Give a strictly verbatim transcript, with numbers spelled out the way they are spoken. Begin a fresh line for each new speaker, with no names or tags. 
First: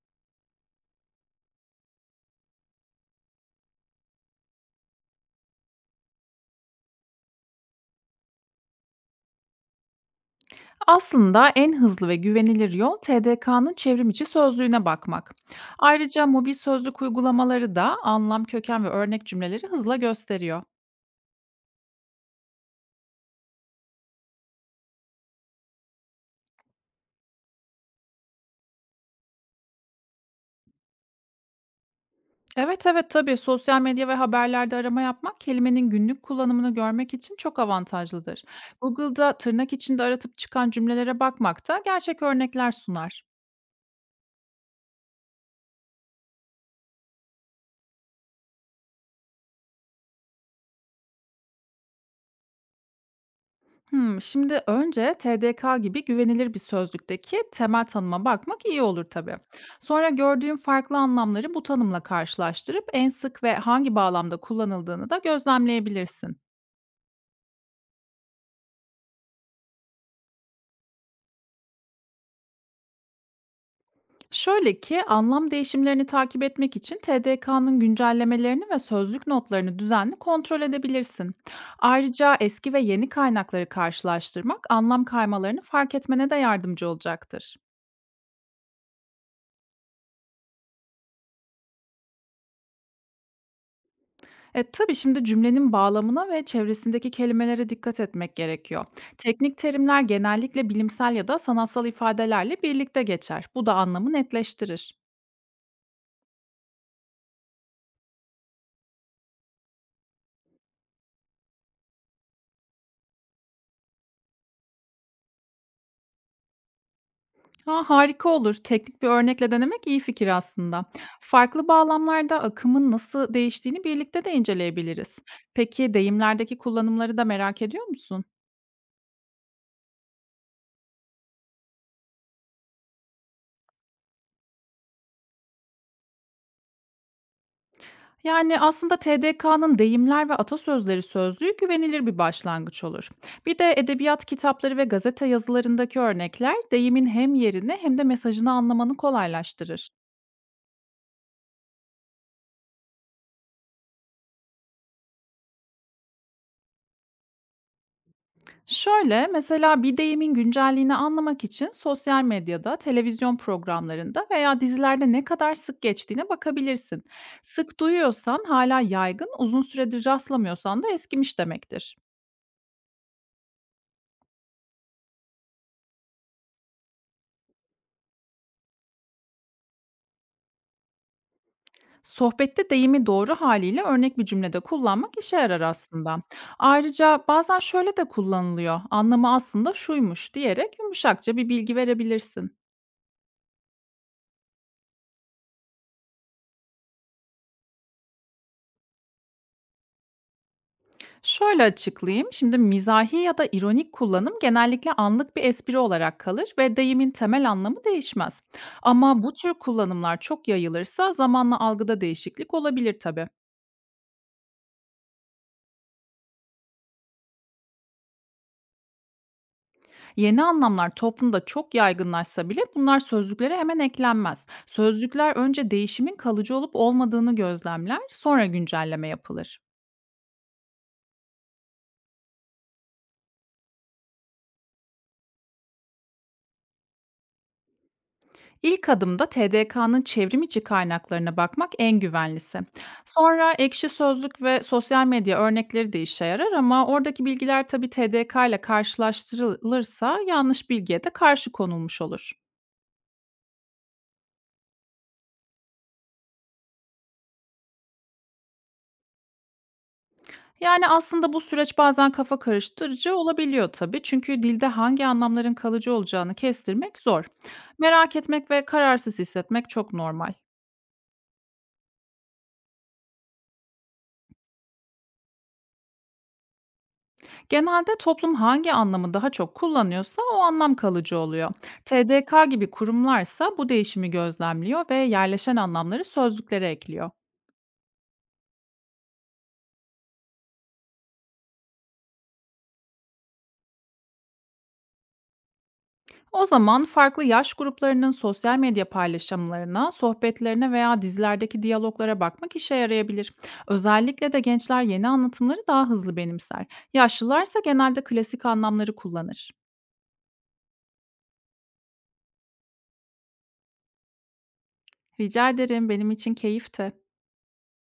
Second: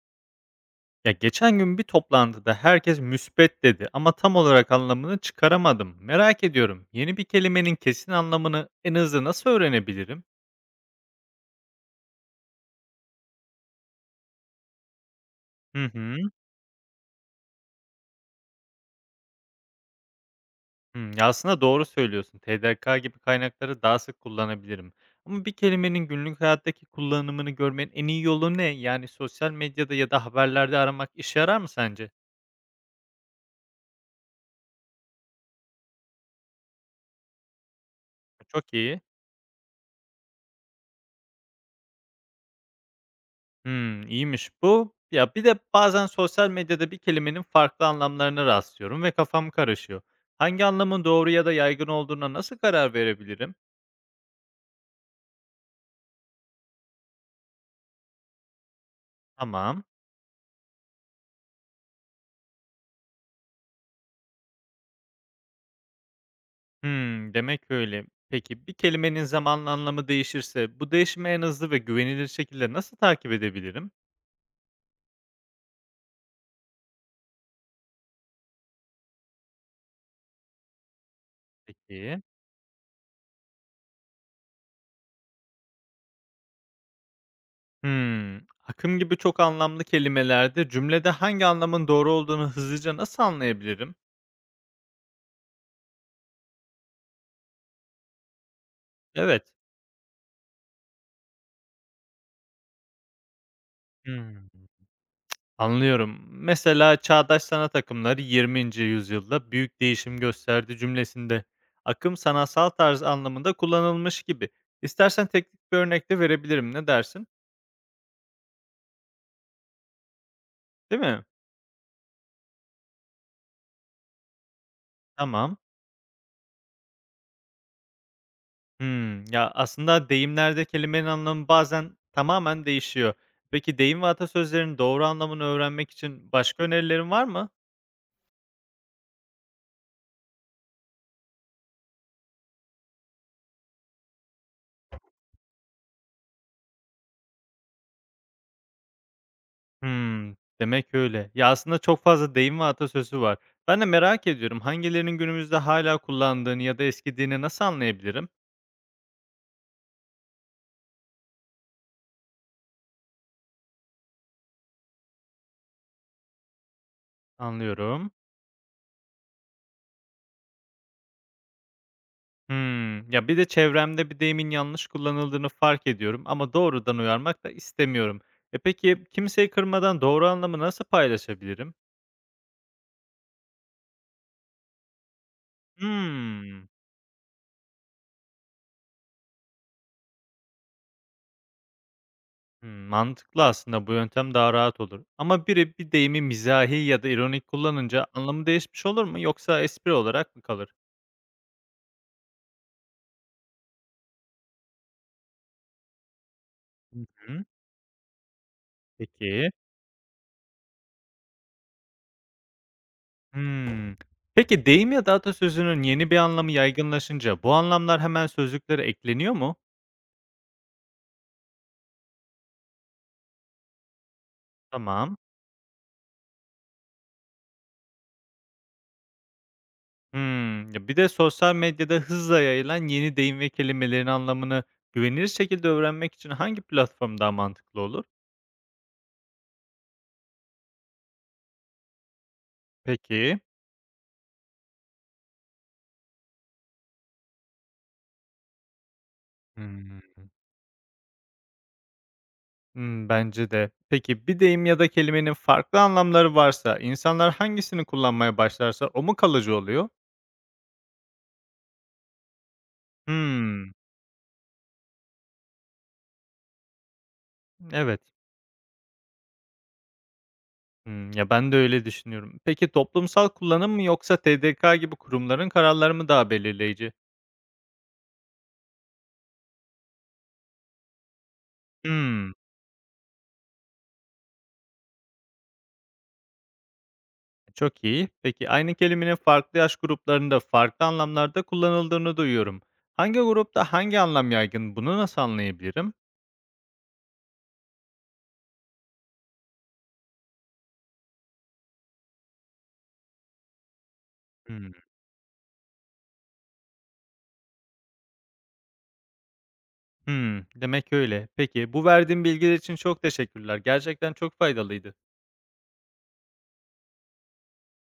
Ya geçen gün bir toplantıda herkes müspet dedi ama tam olarak anlamını çıkaramadım. Merak ediyorum. Yeni bir kelimenin kesin anlamını en hızlı nasıl öğrenebilirim?
Aslında en hızlı ve güvenilir yol T D K'nın çevrim içi sözlüğüne bakmak.
Hı hı.
Ayrıca mobil sözlük uygulamaları da anlam, köken ve örnek cümleleri hızla gösteriyor.
Hı, ya aslında doğru söylüyorsun. T D K gibi kaynakları daha sık kullanabilirim. Ama bir kelimenin günlük hayattaki kullanımını görmenin en iyi yolu ne? Yani sosyal medyada ya da haberlerde aramak işe yarar mı sence?
Evet evet, tabii sosyal medya ve haberlerde arama yapmak kelimenin günlük kullanımını görmek için çok avantajlıdır.
Çok iyi.
Google'da tırnak içinde aratıp çıkan cümlelere bakmak da gerçek örnekler sunar.
Hımm, iyiymiş bu. Ya, bir de bazen sosyal medyada bir kelimenin farklı anlamlarına rastlıyorum ve kafam karışıyor. Hangi anlamın doğru ya da yaygın olduğuna nasıl karar verebilirim?
Hımm, şimdi önce T D K gibi güvenilir bir sözlükteki temel tanıma bakmak iyi olur tabii.
Tamam.
Sonra gördüğün farklı anlamları bu tanımla karşılaştırıp en sık ve hangi bağlamda kullanıldığını da gözlemleyebilirsin.
Hımm, demek öyle. Peki bir kelimenin zamanla anlamı değişirse bu değişimi en hızlı ve güvenilir şekilde nasıl takip edebilirim?
Şöyle ki, anlam değişimlerini takip etmek için T D K'nın güncellemelerini ve sözlük notlarını düzenli kontrol edebilirsin.
Peki.
Ayrıca eski ve yeni kaynakları karşılaştırmak anlam kaymalarını fark etmene de yardımcı olacaktır.
Hımm. Akım gibi çok anlamlı kelimelerde cümlede hangi anlamın doğru olduğunu hızlıca nasıl anlayabilirim?
E, tabii şimdi cümlenin bağlamına ve çevresindeki kelimelere dikkat etmek gerekiyor.
Evet.
Teknik terimler genellikle bilimsel ya da sanatsal ifadelerle birlikte geçer. Bu da anlamı
Hımm.
netleştirir.
Anlıyorum. Mesela çağdaş sanat akımları yirminci yüzyılda büyük değişim gösterdi cümlesinde. Akım sanatsal tarz anlamında kullanılmış gibi. İstersen teknik bir örnek de verebilirim. Ne dersin?
Ha, harika olur. Teknik bir örnekle denemek iyi fikir aslında.
Değil mi?
Farklı bağlamlarda akımın nasıl değiştiğini birlikte de inceleyebiliriz.
Tamam.
Peki deyimlerdeki kullanımları da merak ediyor musun?
Hmm, ya aslında deyimlerde kelimenin anlamı bazen tamamen değişiyor. Peki deyim ve atasözlerin doğru anlamını öğrenmek için başka önerilerin var mı?
Yani aslında T D K'nın deyimler ve atasözleri sözlüğü güvenilir bir başlangıç olur. Bir de edebiyat kitapları ve gazete yazılarındaki örnekler deyimin hem yerini hem de mesajını anlamanı kolaylaştırır.
Hımm. Demek öyle. Ya, aslında çok fazla deyim ve atasözü var. Ben de merak ediyorum, hangilerinin günümüzde hala kullandığını ya da eskidiğini nasıl anlayabilirim?
Şöyle, mesela bir deyimin güncelliğini anlamak için sosyal medyada, televizyon programlarında veya dizilerde ne kadar sık geçtiğine bakabilirsin. Sık
Anlıyorum.
duyuyorsan hala yaygın, uzun süredir rastlamıyorsan da eskimiş demektir.
Hımm. Ya, bir de çevremde bir deyimin yanlış kullanıldığını fark ediyorum ama doğrudan uyarmak da istemiyorum. E, peki kimseyi kırmadan doğru anlamı nasıl paylaşabilirim?
Sohbette deyimi doğru haliyle örnek bir cümlede kullanmak işe yarar aslında.
Hımm.
Ayrıca bazen şöyle de kullanılıyor. Anlamı aslında şuymuş diyerek yumuşakça bir bilgi verebilirsin.
Hımm, mantıklı aslında bu yöntem daha rahat olur ama biri bir deyimi mizahi ya da ironik kullanınca anlamı değişmiş olur mu yoksa espri olarak mı kalır?
Şöyle açıklayayım. Şimdi mizahi ya da ironik kullanım genellikle anlık bir espri olarak kalır ve
Hı
deyimin
hı.
temel anlamı değişmez. Ama bu
Peki.
tür kullanımlar çok yayılırsa zamanla algıda değişiklik olabilir tabii.
Hımm. Peki deyim ya da atasözünün yeni bir anlamı yaygınlaşınca bu anlamlar hemen sözlüklere ekleniyor mu?
Yeni anlamlar toplumda çok yaygınlaşsa bile bunlar sözlüklere hemen eklenmez.
Tamam.
Sözlükler önce değişimin kalıcı olup olmadığını gözlemler, sonra güncelleme yapılır.
Hımm. Ya, bir de sosyal medyada hızla yayılan yeni deyim ve kelimelerin anlamını güvenilir şekilde öğrenmek için hangi platform daha mantıklı olur?
İlk adımda T D K'nın çevrim içi kaynaklarına bakmak en güvenlisi.
Peki.
Sonra ekşi sözlük ve sosyal medya örnekleri de işe yarar, ama oradaki bilgiler tabii T D K ile
Hımm.
karşılaştırılırsa yanlış bilgiye de karşı konulmuş olur.
Hımm, bence de. Peki bir deyim ya da kelimenin farklı anlamları varsa insanlar hangisini kullanmaya başlarsa o mu kalıcı oluyor?
Yani, aslında bu süreç bazen kafa karıştırıcı olabiliyor
Hımm.
tabii. Çünkü dilde hangi anlamların kalıcı olacağını kestirmek zor.
Evet.
Merak etmek ve kararsız hissetmek çok normal.
Hımm. Ya, ben de öyle düşünüyorum. Peki toplumsal kullanım mı yoksa T D K gibi kurumların kararları mı daha belirleyici?
Genelde toplum hangi anlamı daha çok kullanıyorsa o anlam kalıcı oluyor.
Hımm.
T D K gibi kurumlarsa bu değişimi gözlemliyor ve yerleşen anlamları sözlüklere ekliyor.
Çok iyi. Peki aynı kelimenin farklı yaş gruplarında farklı anlamlarda kullanıldığını duyuyorum. Hangi grupta hangi anlam yaygın? Bunu nasıl anlayabilirim?
O zaman farklı yaş gruplarının sosyal medya paylaşımlarına, sohbetlerine veya dizilerdeki diyaloglara bakmak işe yarayabilir. Özellikle de
Hımm.
gençler yeni anlatımları daha hızlı benimser. Yaşlılarsa genelde klasik anlamları kullanır.
Hımm. Demek öyle. Peki bu verdiğin bilgiler için çok teşekkürler. Gerçekten çok faydalıydı.
Rica ederim, benim için keyifti.